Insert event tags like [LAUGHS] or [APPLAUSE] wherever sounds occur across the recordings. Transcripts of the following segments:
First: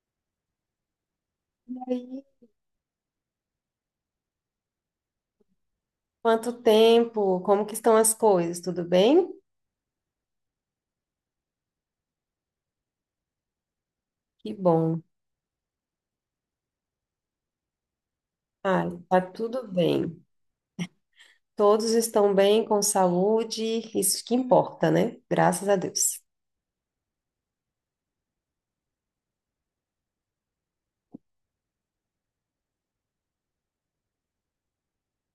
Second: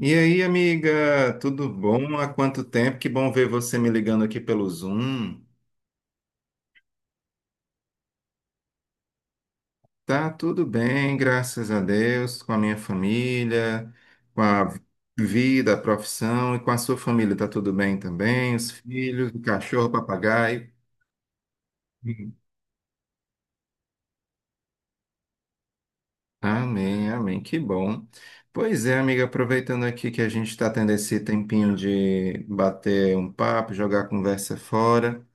E aí, amiga, tudo bom? Oi. Há quanto tempo? Que bom ver você me ligando aqui pelo Zoom. Quanto tempo? Como que estão as coisas? Tudo bem? Tá tudo bem, graças a Deus, com a minha família, com Que a bom. vida, a profissão e com a sua família. Tá tudo bem também? Os Ah, tá filhos, o tudo cachorro, o bem. papagaio. Todos estão Hum. bem, com saúde, isso que importa, né? Graças a Deus. Amém, amém, que bom. Pois é, amiga, aproveitando aqui que a gente está tendo esse tempinho de bater um papo, jogar a conversa fora.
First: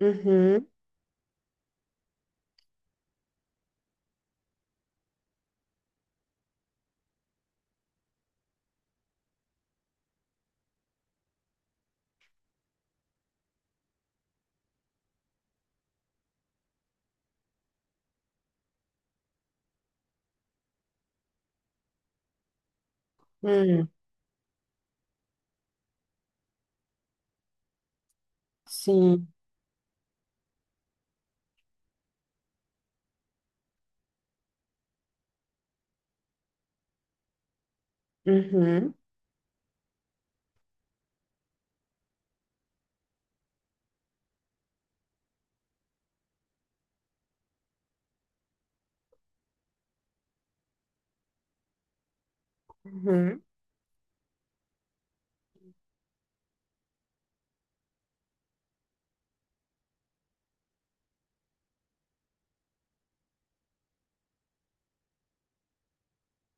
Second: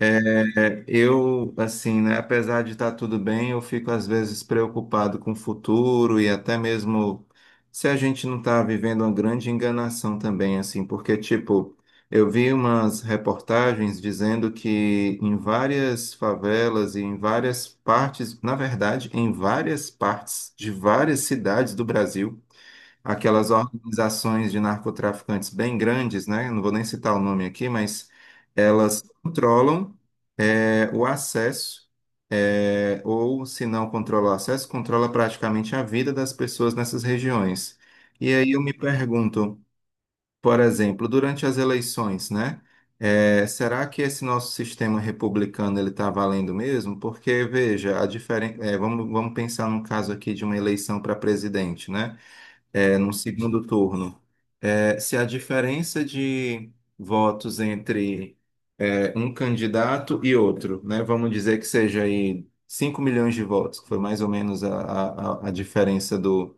Uhum, É, eu, assim, né, apesar de estar tudo bem, eu fico às vezes preocupado com o futuro e até mesmo se a gente não está vivendo uma grande enganação também, assim, porque, tipo, eu vi umas reportagens dizendo que em várias favelas e em várias partes, na verdade, em várias partes de várias cidades do Brasil, aquelas hum, organizações de narcotraficantes bem grandes, né, não vou nem citar o nome aqui, mas elas sim. controlam o acesso, ou se não controla o acesso, controla praticamente a vida das pessoas nessas regiões. E aí eu me Uhum, pergunto, por exemplo, durante as eleições, né? Será que esse nosso sistema republicano ele está valendo mesmo? Porque veja, vamos pensar num caso aqui de uma eleição para presidente, né? No uhum, segundo turno, se a diferença de votos entre um candidato e outro, né, vamos dizer que seja aí 5 milhões de votos, que foi mais ou menos a diferença do,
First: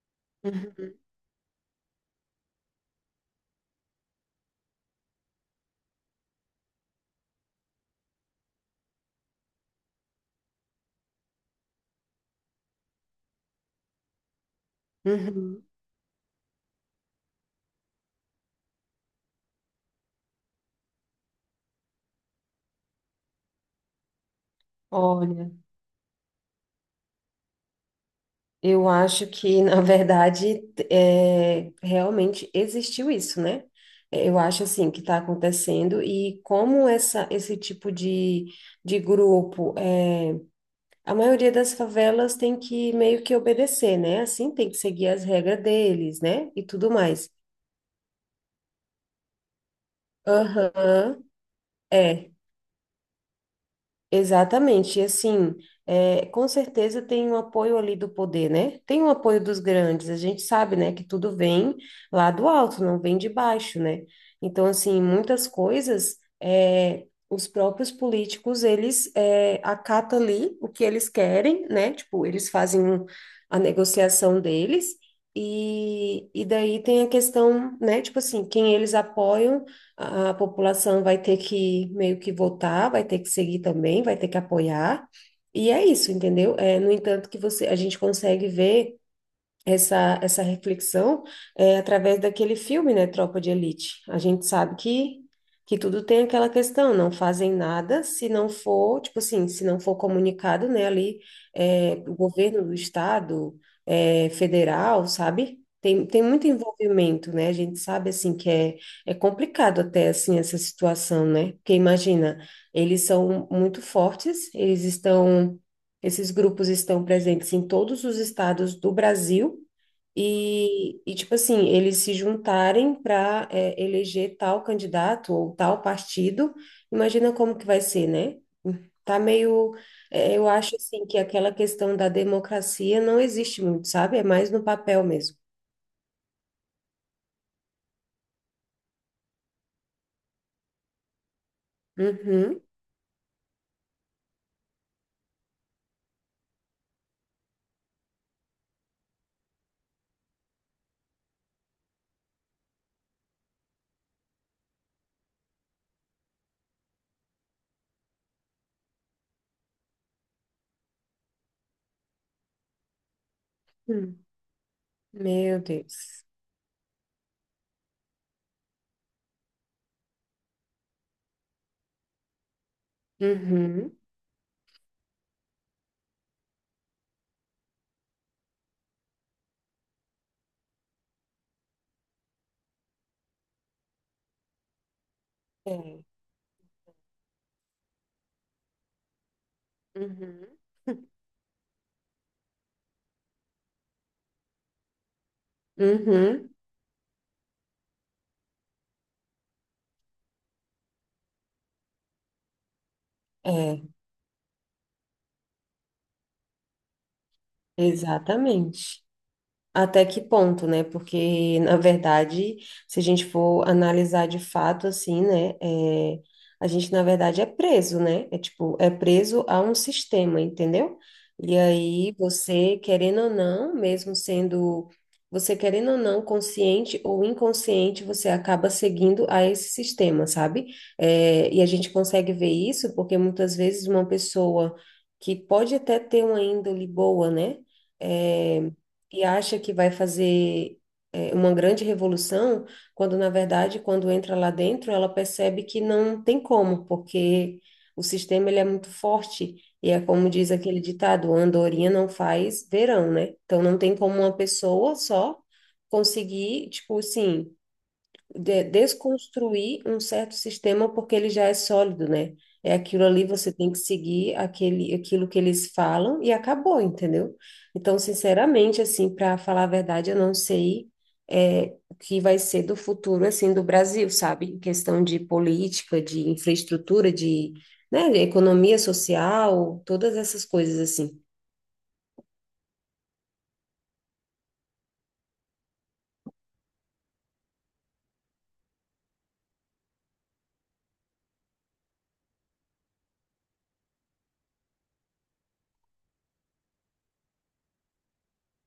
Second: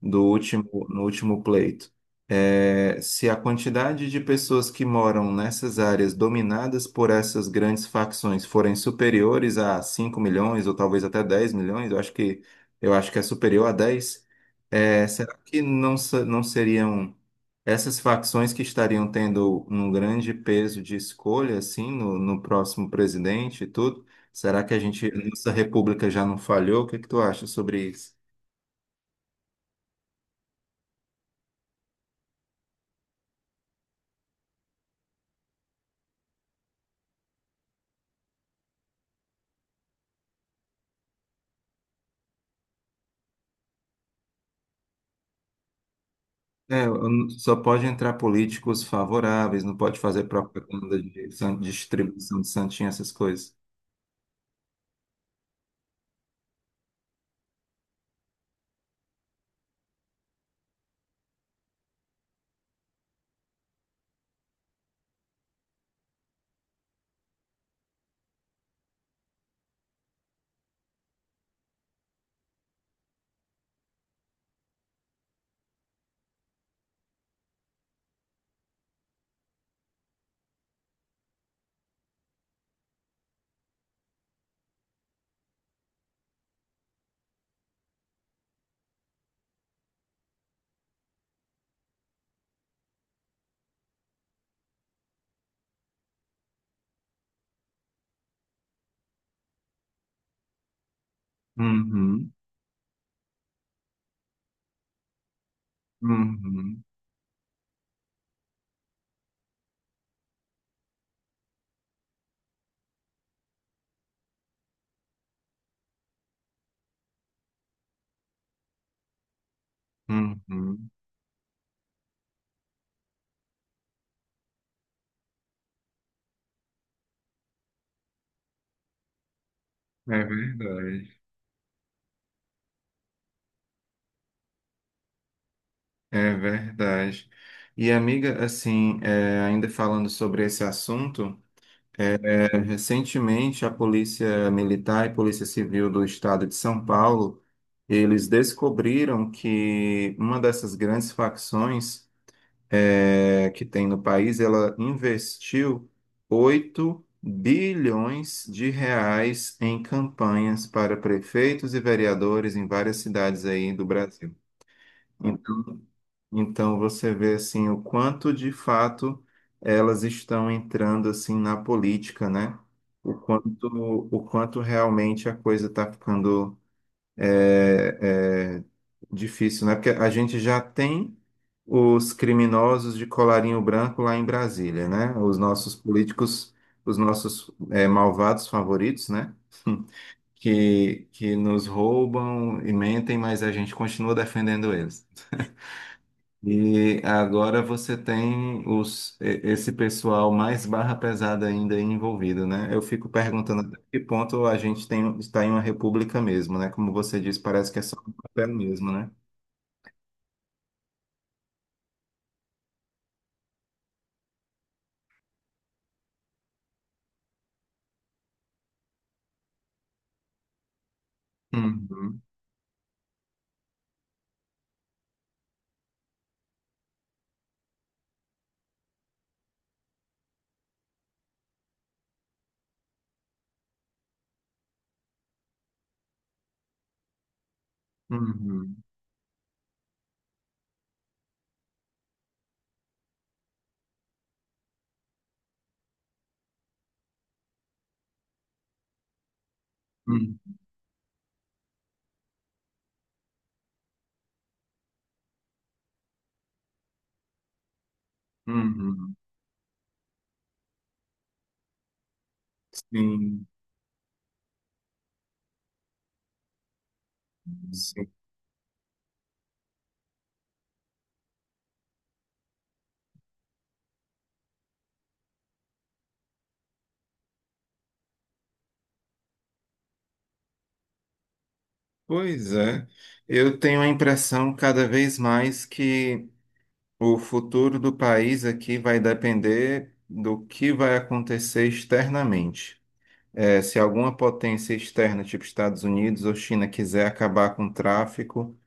do último, uhum, no último pleito. É, se a quantidade de pessoas que moram nessas áreas dominadas por essas grandes facções forem superiores a 5 milhões ou talvez até 10 milhões, eu acho que é superior a 10, será que uhum. não, não seriam essas facções que estariam tendo um grande peso de escolha assim no próximo presidente e tudo? Será que a nossa Olha, república já não falhou? O que é que tu acha sobre isso? eu acho que, [LAUGHS] na verdade, realmente existiu isso, né? Eu acho, assim, que está acontecendo e como esse tipo de grupo a maioria das favelas tem que meio que obedecer, né? Assim, tem que seguir as regras deles, né? E tudo mais. Só pode entrar políticos favoráveis, não pode fazer propaganda Aham, de é. distribuição de santinha, essas coisas. Exatamente, e assim, com certeza tem um apoio ali do poder, né? Tem um apoio dos grandes, a gente sabe, né, que tudo vem lá do alto, não vem de baixo, né? Então, assim, muitas coisas, os próprios políticos, eles acatam ali o que eles querem, né? Tipo, eles fazem a negociação deles, e daí tem a questão, né, tipo assim, quem eles apoiam a população vai ter que meio que votar, vai ter que seguir também, vai ter que apoiar. E é isso, entendeu? No entanto, que a gente consegue ver essa reflexão através daquele filme, né, Tropa de Elite. A gente sabe que tudo tem aquela questão, não fazem nada se não for, tipo assim, se não for comunicado, né, ali, o Uhum, governo do estado, federal, sabe? Tem muito uhum, envolvimento, né? A gente sabe, assim, que é complicado até, assim, essa situação, né? Porque imagina, eles são muito fortes, eles estão esses grupos estão presentes em todos os estados do Brasil uhum. e tipo assim, eles se juntarem para eleger tal candidato ou tal partido. Imagina como que vai ser, né? Tá meio, É eu acho assim verdade, que aquela questão da democracia não existe muito, sabe? É mais no papel mesmo. é verdade. E amiga, assim, ainda falando sobre esse assunto, Uhum. recentemente a Polícia Militar e Polícia Civil do Estado de São Paulo, eles descobriram que uma dessas grandes facções que tem no país, ela investiu 8 bilhões de reais em campanhas para prefeitos e vereadores em várias cidades aí do Hum. Brasil. Meu Então, Deus. então você vê assim o quanto de fato elas estão entrando assim na política, né? Uhum. O quanto realmente a coisa está ficando é, é difícil, né? Porque a gente já tem os criminosos de colarinho branco lá em Brasília, né? Os nossos É. políticos, os nossos malvados favoritos, né? [LAUGHS] Uhum. Que nos roubam e mentem, mas a gente continua defendendo eles. Uhum. E agora você tem esse pessoal mais barra pesada ainda envolvido, né? Eu fico perguntando até É, que ponto está em uma república mesmo, né? Como você disse, parece que é só um papel mesmo, exatamente. né? Até que ponto, né? Porque, na verdade, se a gente for analisar de fato, assim, né? A gente, na verdade, é preso, né? É tipo, é preso a um sistema, entendeu? E aí, Uhum, você, querendo ou não, consciente ou inconsciente, você acaba seguindo a esse sistema, sabe? E a gente consegue ver isso porque muitas vezes uma pessoa que pode até ter uma índole boa, né? É, uhum, e acha que vai fazer uma grande revolução, quando na verdade, quando entra lá dentro, ela percebe que não tem como, porque o sistema ele é muito forte e é como uhum, diz aquele ditado, andorinha não faz verão, né? Então não tem como uma pessoa só conseguir, tipo assim, uhum. desconstruir um certo sistema porque ele já é sólido, né? É aquilo ali, Sim, você tem que seguir aquilo que eles falam e acabou, entendeu? Então, sim. sinceramente, assim, para falar a verdade, eu não sei o que vai ser do futuro, assim, do Brasil, sabe? Em questão de política, de infraestrutura, né, de economia social, todas essas coisas, assim. Pois é. Eu tenho a impressão cada vez mais que o futuro do país aqui vai depender do que vai acontecer externamente. Se alguma potência externa, tipo Estados Unidos ou China, quiser acabar com o tráfico,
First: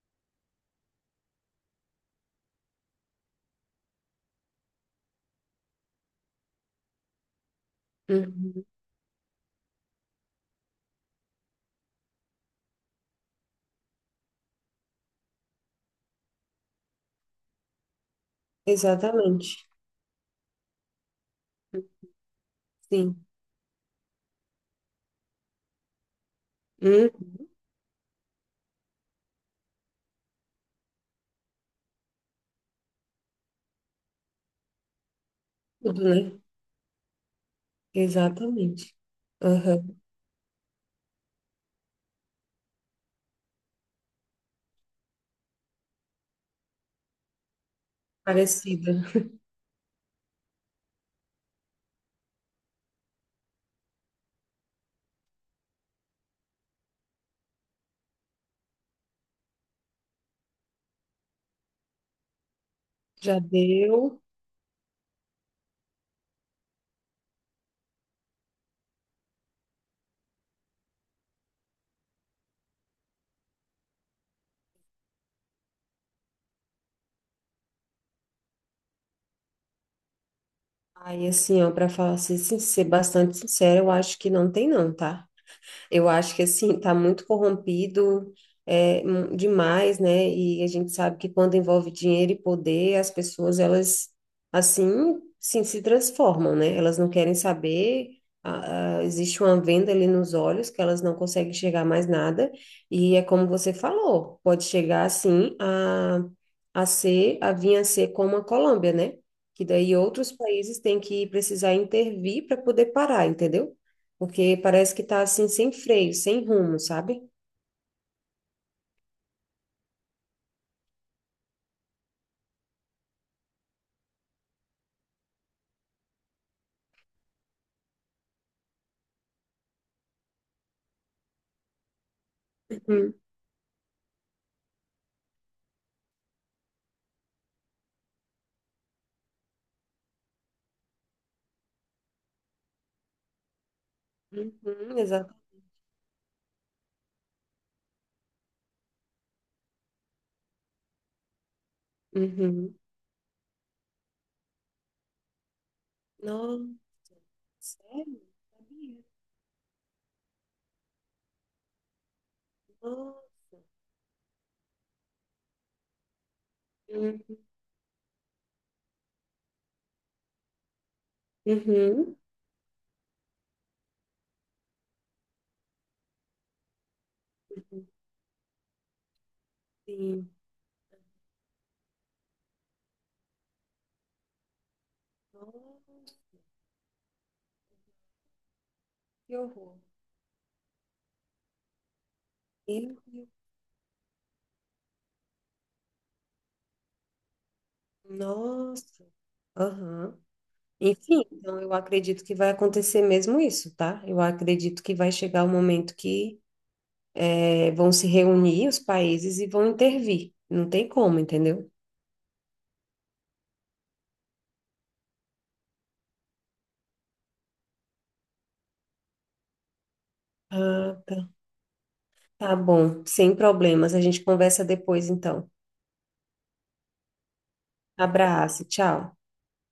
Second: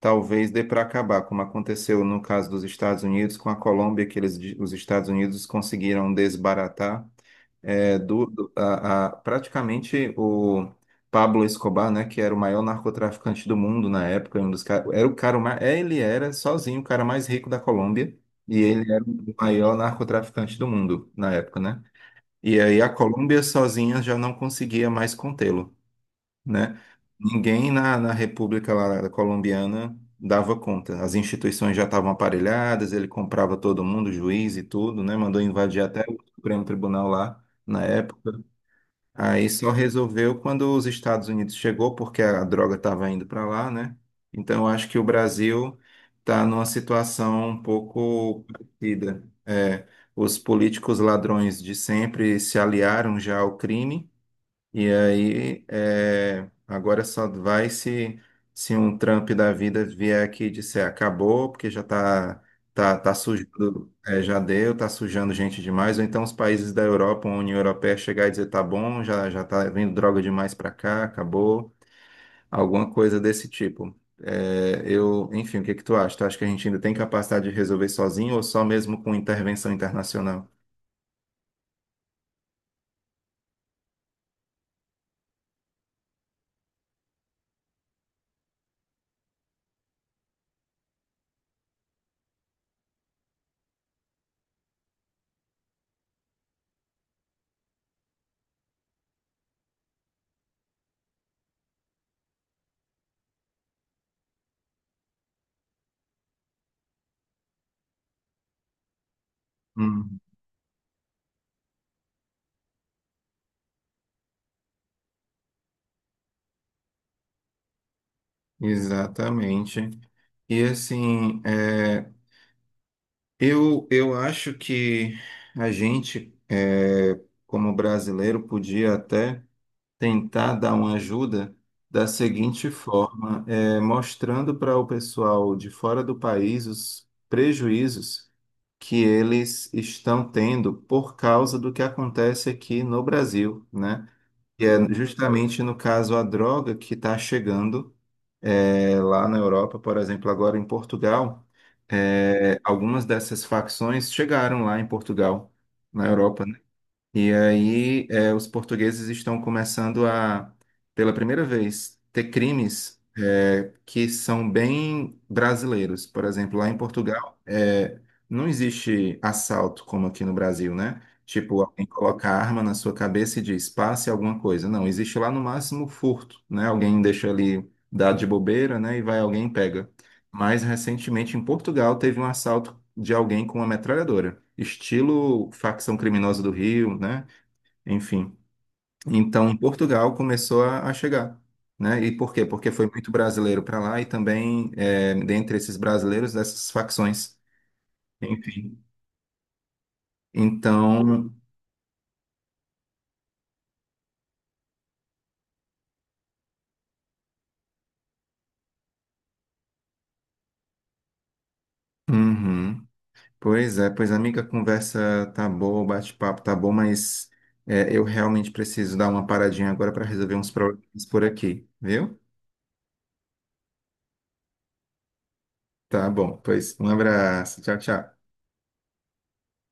talvez dê para acabar, como aconteceu no caso dos Estados Unidos com a Colômbia, que eles, os Estados Unidos conseguiram desbaratar Uhum. Praticamente o Pablo Escobar, né, que era o maior narcotraficante do mundo na época, era o cara mais, ele era sozinho o cara mais rico da Colômbia, e ele era o Exatamente, maior narcotraficante do mundo na época, né? E aí a sim. Colômbia sozinha já não conseguia mais contê-lo, né? Hum, Ninguém na República lá Colombiana dava conta. As instituições já estavam aparelhadas, ele comprava todo mundo, juiz e tudo, né? Mandou invadir tudo, até o né? Supremo Tribunal lá na época. Exatamente. Aí só Aham. resolveu quando os Estados Unidos chegou, porque a droga estava indo para lá, né? Então eu acho que o Brasil está numa situação um pouco Parecida. parecida. É, os políticos ladrões de sempre se aliaram já ao crime. E aí, agora só vai se um Trump da vida vier aqui e disser acabou, porque já tá, Já sujando, deu. Já deu, tá sujando gente demais. Ou então os países da Europa, a União Europeia chegar e dizer tá bom, já tá vindo droga demais para cá, acabou. Alguma coisa desse tipo. É, eu, enfim, o que que tu acha? Tu acha que a gente ainda tem capacidade de resolver sozinho ou só mesmo com intervenção internacional? Aí, assim, ó, para ser bastante sincera, eu acho que não tem não, tá? Eu acho que assim, está muito corrompido demais, né? E a gente sabe que quando envolve dinheiro e poder, as pessoas elas assim sim, se transformam, né? Elas não querem saber. Existe uma venda ali nos olhos que elas não conseguem enxergar mais nada. E é como você falou, pode chegar assim a vir a ser como a Colômbia, né? Que daí Hum, outros países têm que precisar intervir para poder parar, entendeu? Porque parece que tá assim, sem freio, sem rumo, sabe? exatamente. E assim, eu acho que a gente, como brasileiro, podia até tentar dar uma ajuda da seguinte Uhum. forma, mostrando para o pessoal de fora do país os prejuízos que eles estão tendo por causa do que acontece aqui no Brasil, né? E é Uhum, exato. justamente no caso a droga que está chegando. É, lá na Europa, por exemplo, agora em Portugal, Uhum. algumas dessas facções chegaram lá em Portugal, na Europa, Nossa, e aí, sério? Os Sabia? portugueses estão começando a, pela primeira vez, ter crimes, Nossa. Que são bem brasileiros. Por exemplo, lá em Uhum. Portugal, não existe assalto como aqui no Brasil, né? Tipo, alguém Uhum. coloca a arma na sua cabeça e diz, passe alguma coisa. Não, existe lá no máximo furto, né? Alguém deixa ali, Uhum. dá de bobeira, né? E vai alguém e pega. Sim. Mas recentemente em Portugal teve um assalto de alguém com uma metralhadora, estilo facção Nossa, criminosa do Rio, né? Enfim. que Então, horror. Portugal começou a chegar, né? E por quê? Porque foi Meu muito Deus. brasileiro para lá e também, é, dentre esses brasileiros, dessas facções. Enfim. Nossa. Aham. Enfim, Então, então eu acredito que vai acontecer mesmo isso, tá? Eu acredito que vai chegar o momento que vão se reunir os países e vão intervir. Não tem como, entendeu? uhum. Pois é, pois amiga, a conversa tá boa, o bate-papo tá bom, mas eu realmente preciso dar uma paradinha agora para resolver uns Ah, problemas por tá. aqui, viu? Tá bom, sem problemas. A gente conversa depois, então. Tá bom, pois um abraço, tchau, tchau. Abraço, tchau.